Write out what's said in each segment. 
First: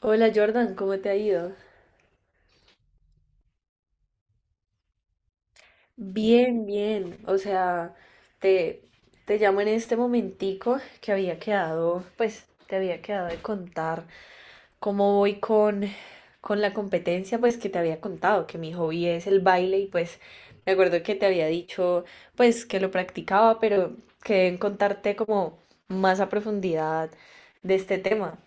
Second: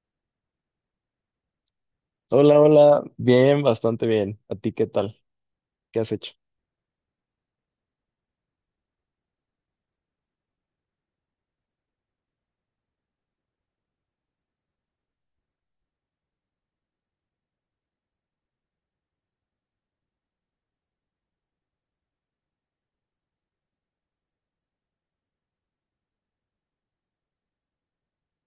Hola Jordan, ¿cómo te ha ido? Hola, hola, bien, bastante bien. ¿A ti qué tal? ¿Qué has hecho? Bien, bien. O sea, te, te llamo en este momentico que había quedado, pues te había quedado de contar cómo voy con la competencia, pues que te había contado, que mi hobby es el baile y pues me acuerdo que te había dicho, pues que lo practicaba, pero quedé en contarte como más a profundidad de este tema.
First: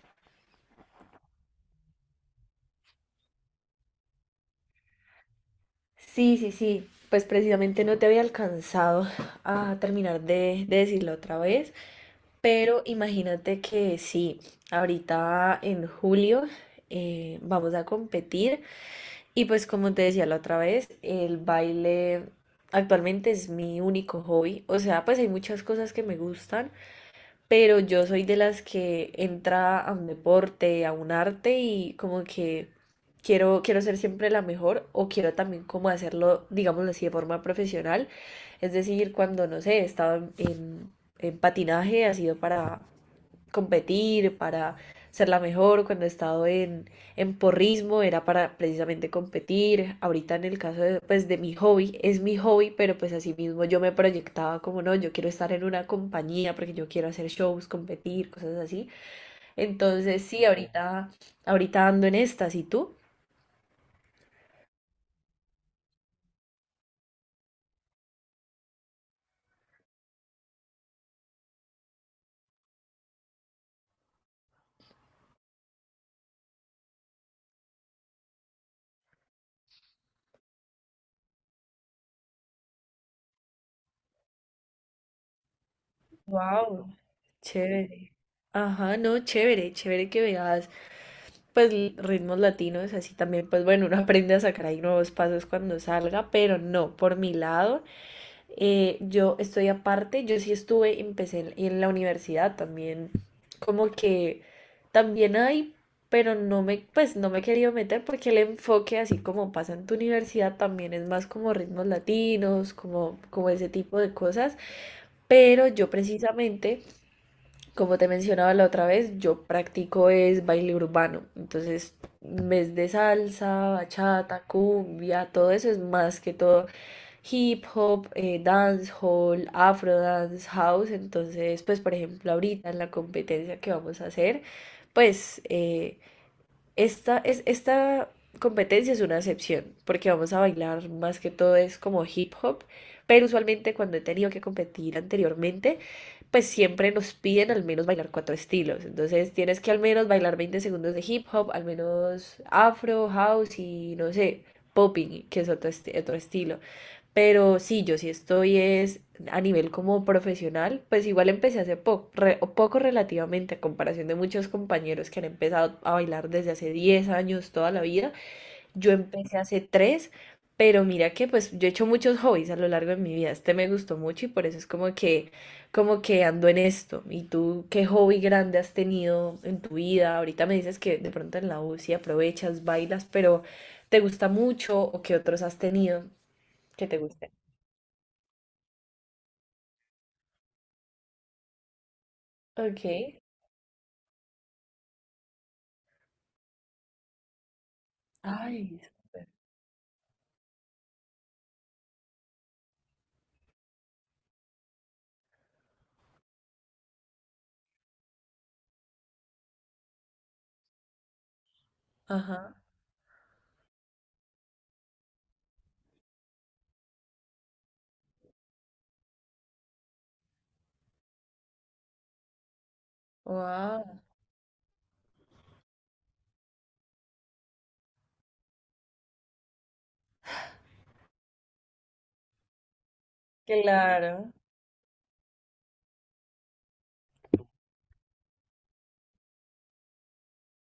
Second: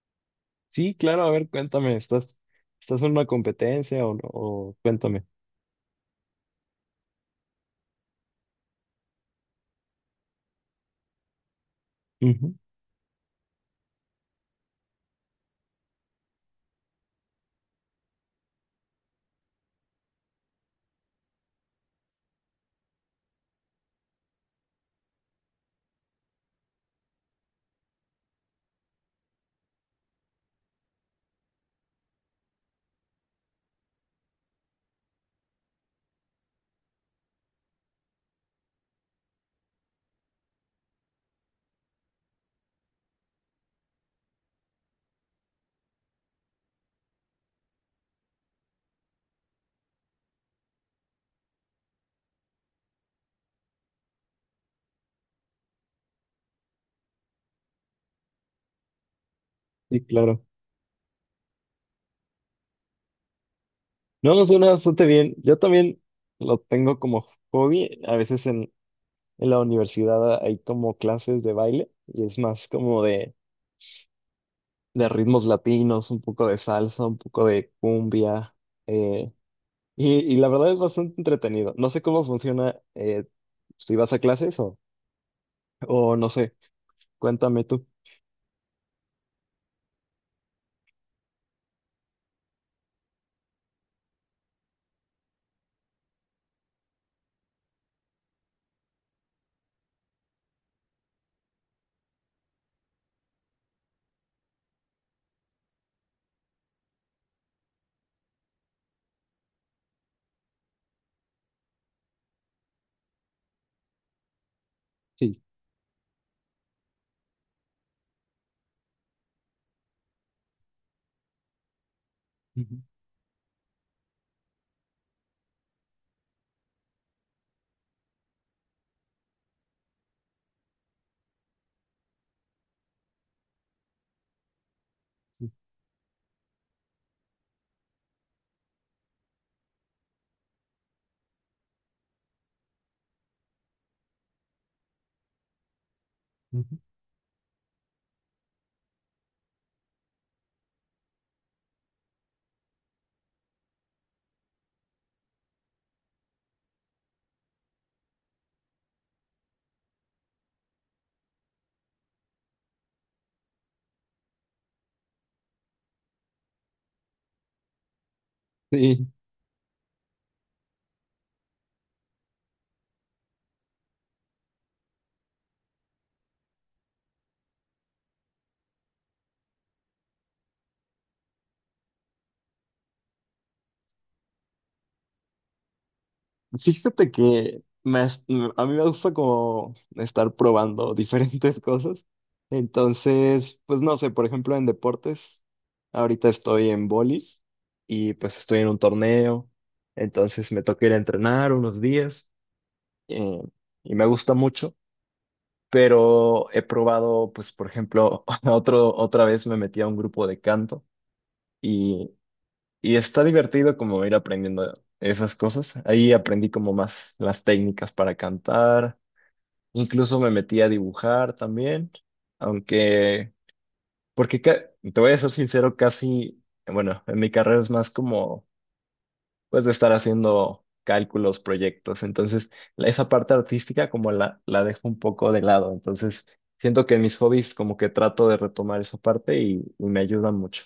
Sí, claro, a ver, cuéntame, ¿estás, estás en una competencia o no? O cuéntame. Sí, sí, sí. Pues precisamente no te había alcanzado a terminar de decirlo otra vez. Ujú. Pero imagínate que sí, ahorita en julio vamos a competir y pues como te decía la otra vez, el baile actualmente es mi único hobby. O sea, pues hay muchas cosas que me gustan, pero yo soy de las que entra a un deporte, a un arte y como que quiero ser siempre la mejor o quiero también como hacerlo, digámoslo así, de forma profesional. Es decir, cuando, no sé, he estado en patinaje, ha sido para competir, para ser la mejor. Cuando he estado en porrismo era para precisamente competir. Ahorita en el caso de, pues, de mi hobby, es mi hobby, pero pues así mismo yo me proyectaba como no, yo quiero estar en una compañía porque yo quiero hacer shows, competir, cosas así. Sí, Entonces claro. sí, ahorita ando en estas. ¿Y tú? No, suena bastante bien. Yo también lo tengo como hobby. A veces en la universidad hay como clases de baile y es más como de ritmos latinos, un poco de salsa, un poco de cumbia. eh, y la verdad es bastante entretenido. No sé cómo funciona si vas a clases o no sé. Wow, Cuéntame tú. chévere. Ajá, no, chévere, chévere que veas pues ritmos latinos, así también, pues bueno, uno aprende a sacar ahí nuevos pasos cuando salga, pero no, por mi lado, yo estoy aparte, yo sí estuve, empecé en la universidad también, como que también hay, pero no me, pues no me he querido meter porque el enfoque, así como pasa en tu universidad, también es más como ritmos latinos, como, como ese tipo de cosas, Sí. pero yo precisamente... Como te mencionaba la otra vez, yo practico es baile urbano. Entonces, en vez Ujú, de salsa, bachata, cumbia, todo eso es más que todo hip hop, dancehall, afro dance, house. Entonces, pues por ejemplo, ahorita en la competencia que vamos a hacer, pues eh, esta competencia es una excepción, porque vamos a bailar más que todo es como hip hop, pero usualmente cuando he tenido que competir anteriormente, pues ujú. siempre nos piden al menos bailar cuatro estilos. Entonces tienes que al menos bailar 20 segundos de hip hop, al menos afro, house y no sé, popping, que es otro estilo. Pero sí, yo sí estoy es a nivel como profesional, pues igual empecé hace poco relativamente a comparación de muchos compañeros que han empezado a bailar desde hace 10 años, toda la vida. Yo empecé hace 3, pero mira que pues yo he hecho muchos hobbies a lo largo de mi vida. Este me gustó mucho y por eso es como que ando en esto. ¿Y tú qué hobby grande has tenido en tu vida? Ahorita me dices que de pronto en la U sí aprovechas, bailas, pero ¿te gusta mucho o qué otros has tenido Sí, que te fíjate gusten? que a mí me gusta como estar probando diferentes cosas. Ok. Entonces, pues no sé, por ejemplo, en deportes, ahorita estoy en bolis y pues estoy en un Ay, súper. torneo. Entonces me toca ir a entrenar unos días eh, y me gusta mucho, pero he probado, pues por ejemplo, otra vez me metí a un grupo de canto. Ajá. Y está divertido como ir aprendiendo esas cosas. Ahí aprendí como más las técnicas para cantar. Incluso me metí a dibujar también. Aunque, Wow. Te voy a ser sincero, casi, bueno, en mi carrera es más como, pues, de estar haciendo cálculos, proyectos. Entonces, esa parte artística como Claro. La dejo un poco de lado. Entonces, siento que en mis hobbies como que trato de retomar esa parte y me ayuda mucho.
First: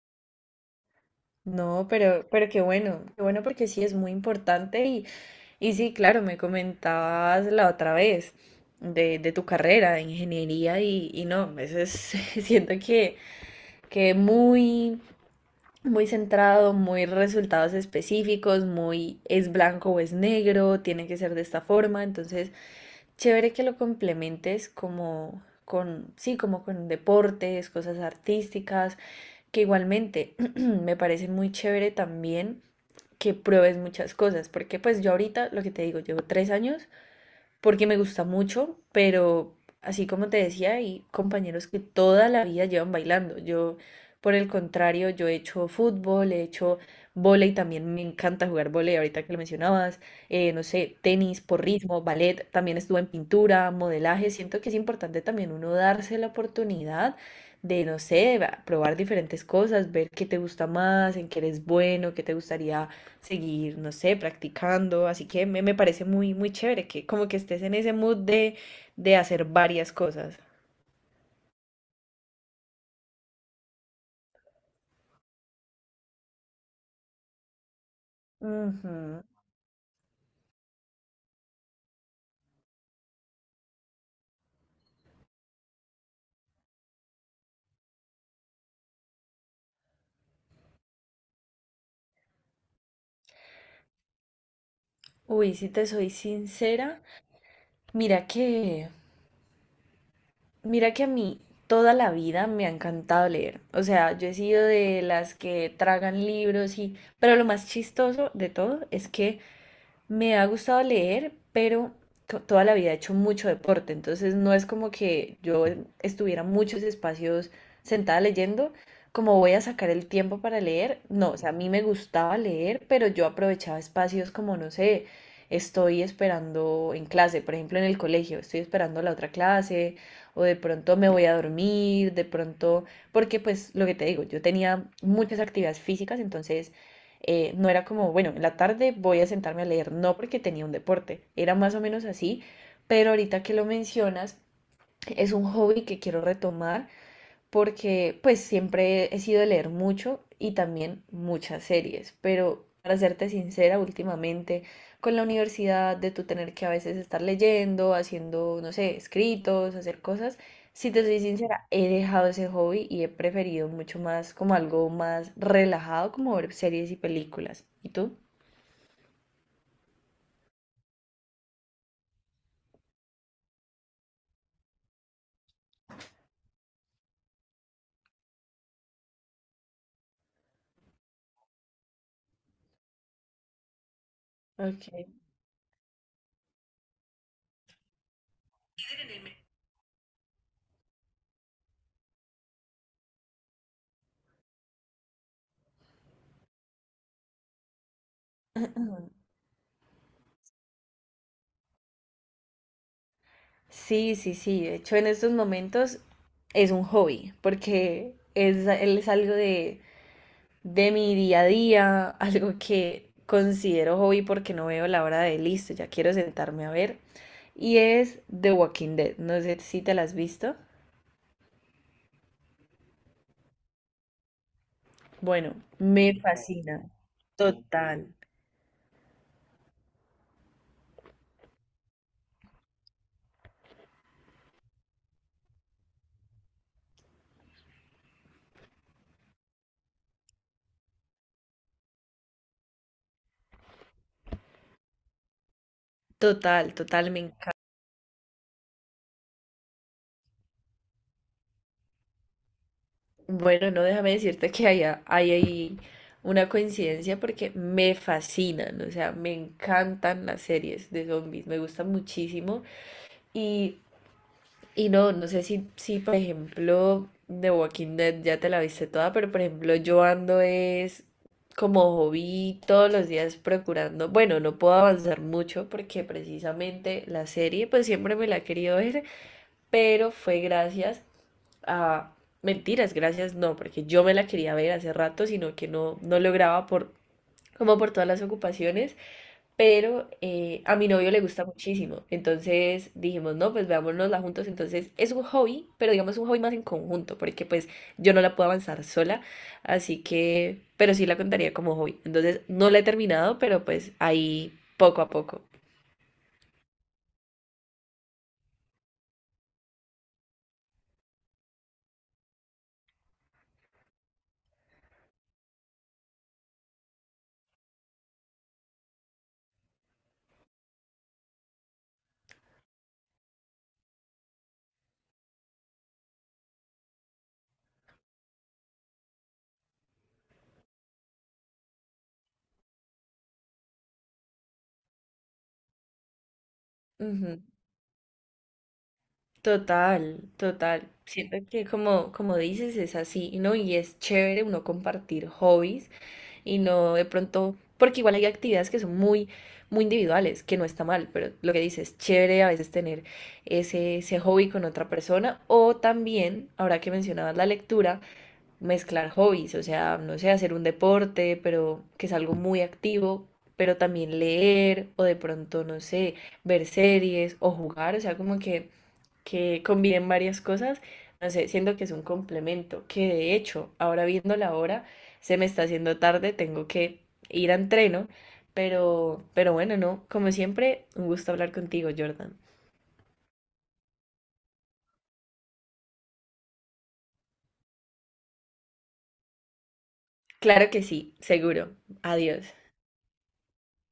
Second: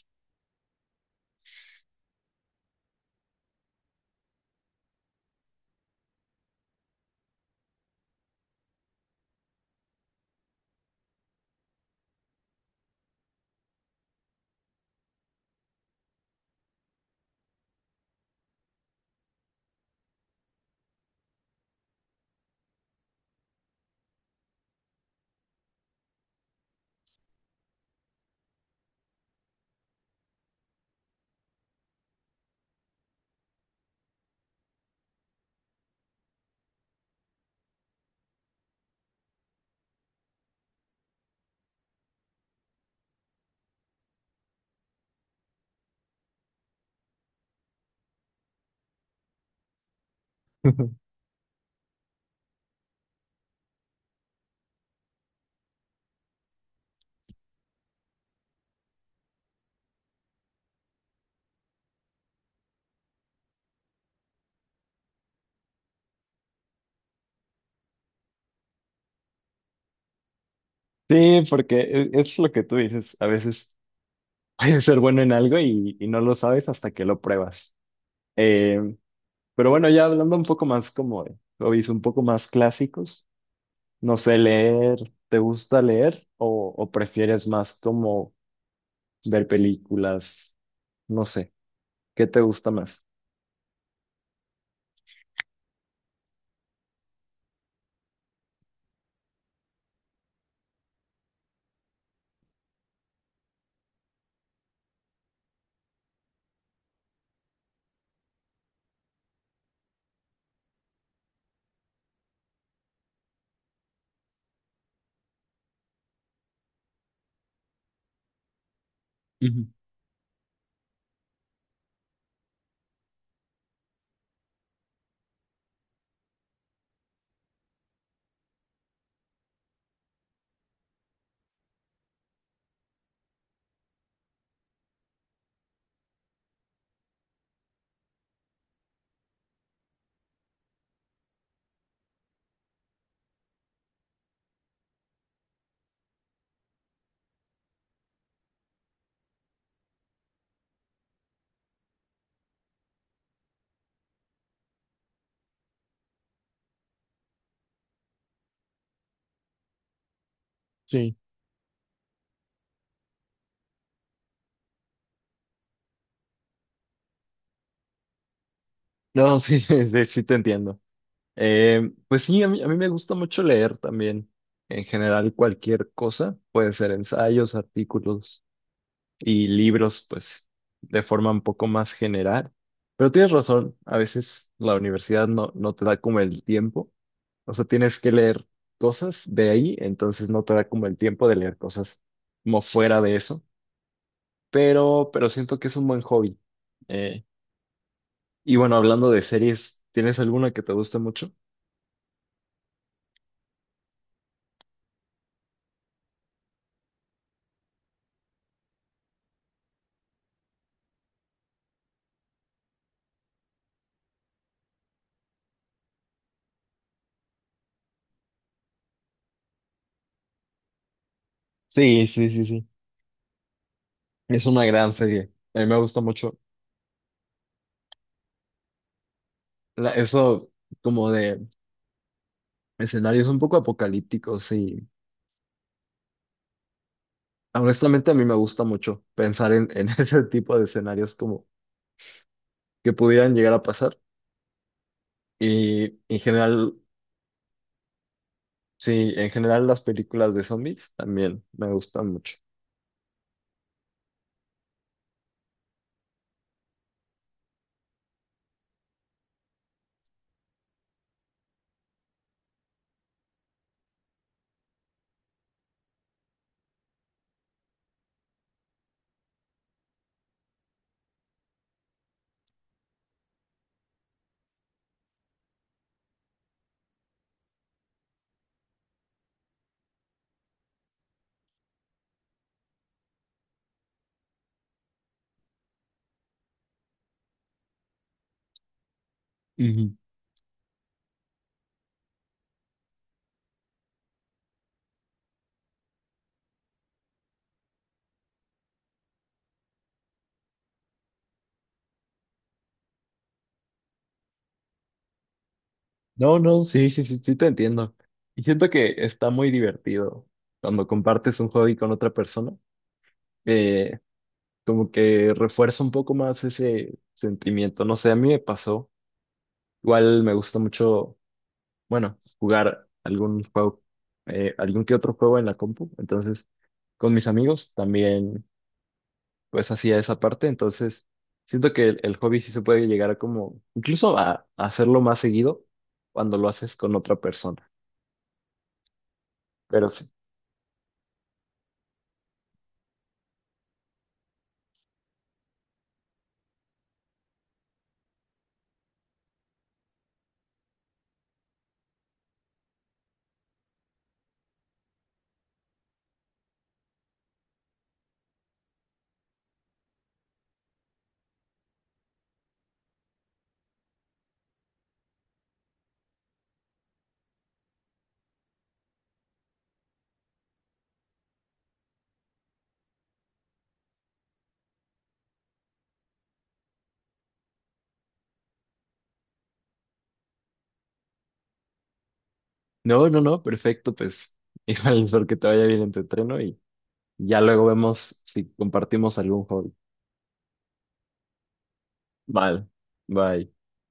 No, pero qué bueno porque sí es muy importante y sí, claro, me comentabas la otra vez de tu carrera de ingeniería y no, a veces siento que muy, muy centrado, muy resultados específicos, muy es blanco o es negro, tiene que ser de esta forma, entonces chévere que lo complementes como con, sí, como con deportes, cosas artísticas, que igualmente me parece muy chévere también que pruebes muchas cosas, porque pues yo ahorita, lo que te digo, llevo 3 años porque me gusta mucho, pero así como te decía, hay compañeros que toda la vida llevan bailando. Yo, por el contrario, yo he hecho fútbol, he hecho vóley, también me encanta jugar vóley, ahorita que lo mencionabas, no sé, tenis, porrismo, ballet, también estuve en pintura, modelaje. Siento que es importante también uno darse la oportunidad de, no sé, probar diferentes cosas, ver qué te gusta más, en qué eres bueno, qué te gustaría seguir, no sé, practicando. Así que me parece muy, muy chévere que como que estés en ese mood de hacer varias cosas. Sí, porque es lo que tú dices. A veces puedes ser bueno en algo y no lo sabes hasta que lo pruebas. Eh, Ujú. pero bueno, ya hablando un poco más como de hobbies, un poco más clásicos, no sé, leer, ¿te gusta leer o prefieres más como ver películas? No sé, ¿qué te gusta más? Uy, si te soy sincera, mira que, mira que a mí toda la vida me ha encantado leer. O sea, yo he sido de las que tragan libros y, pero lo más chistoso de todo es que me ha gustado leer, pero toda la vida he hecho mucho deporte, entonces no es como que yo estuviera muchos espacios sentada leyendo, como voy a Ujú. sacar el tiempo para leer, no, o sea, a mí me gustaba leer, pero yo aprovechaba espacios como, no sé, estoy esperando en clase, por ejemplo, en el colegio, estoy esperando la otra clase, o de pronto me voy a dormir, de pronto, porque pues lo que te digo, yo tenía muchas actividades físicas, entonces no era como, bueno, en la tarde voy a sentarme a leer, no porque tenía un deporte, era más o menos así, pero ahorita que lo mencionas, es un hobby que quiero retomar porque pues siempre he sido de leer mucho y también muchas series, pero para serte sincera, últimamente con la universidad de tú tener que a veces estar leyendo, haciendo, no sé, escritos, hacer cosas, si te Sí. soy sincera, he dejado ese hobby y he preferido mucho más como algo más relajado, como ver series y películas. ¿Y tú? No, sí, sí, sí te entiendo. Pues sí, a mí me gusta mucho leer también. En general, cualquier cosa, puede ser ensayos, artículos y libros, pues, de forma un poco más general. Pero tienes razón, a veces la Okay. universidad no, no te da como el tiempo, o sea, tienes que leer cosas de ahí, entonces no te da como el tiempo de leer cosas como fuera de eso, pero siento que es un buen hobby. Eh, y bueno, hablando de series, ¿tienes alguna que te guste mucho? Sí, sí, sí. De hecho, en estos momentos es un hobby, porque es algo de mi día a día, algo que considero hobby porque no veo la hora de listo, ya quiero sentarme a ver, y es The Walking Dead. No sé si te la has visto. Sí, sí, sí, sí. Es una gran serie. Bueno, A mí me gusta me mucho fascina. Total, eso como de escenarios un poco apocalípticos y honestamente, a mí me gusta mucho pensar en ese tipo de escenarios como que pudieran llegar a pasar. Y en total, general, total, me encanta. sí, en general las películas de zombies también me gustan mucho. Bueno, no déjame decirte que hay ahí una coincidencia porque me fascinan, o sea, me encantan las series de zombies, me gustan muchísimo. Y y no, no sé si, si por ejemplo, The Walking Dead ya te la viste toda, pero por ejemplo, yo ando es como hobby todos los días procurando. Bueno, no puedo avanzar mucho porque precisamente la serie, pues siempre me la he querido ver, pero fue gracias a. Mentiras, gracias, no, porque yo me la quería ver hace rato, sino que no, no lograba por, como por todas las ocupaciones. Ujú. Pero a mi novio le gusta muchísimo. Entonces dijimos, no, pues veámonosla juntos. Entonces es un hobby, pero digamos un hobby más en conjunto, porque pues yo no la puedo avanzar sola. Así que, pero sí la contaría como hobby. Entonces no la he terminado, pero pues ahí poco a poco. No, no, sí, sí, sí, sí te entiendo. Y siento que está muy divertido cuando compartes un hobby con otra persona. eh, Como que refuerza un poco más ese sentimiento. No sé, a mí me pasó. Igual me gusta mucho. Bueno, jugar algún juego, algún que otro juego en la compu. Entonces, con mis amigos también, pues hacía esa parte. Entonces, siento que el hobby sí se puede llegar a como, incluso a hacerlo más seguido cuando lo haces con otra Ujú. persona. Pero sí. Total, total. Siento que como, como dices, es así, ¿no? Y es chévere uno compartir hobbies y no de pronto, porque igual hay actividades que son muy, muy individuales, que no está mal, pero lo que dices, chévere a veces tener ese hobby con otra persona o también, ahora que mencionabas la lectura, mezclar hobbies, o sea, no sé, hacer un deporte, pero que es algo muy activo, pero también leer o de pronto, no sé, ver series o jugar, o sea, como que combinen varias cosas, no sé, siento que es un complemento, que de hecho, ahora viendo la hora, se me está haciendo tarde, tengo que ir a entreno, pero bueno, no, como siempre, un gusto hablar contigo, Jordan. No, no, no, perfecto, pues igual espero que te vaya bien en tu entreno y ya luego vemos si compartimos algún hobby. Claro que sí, seguro. Adiós. Vale, bye.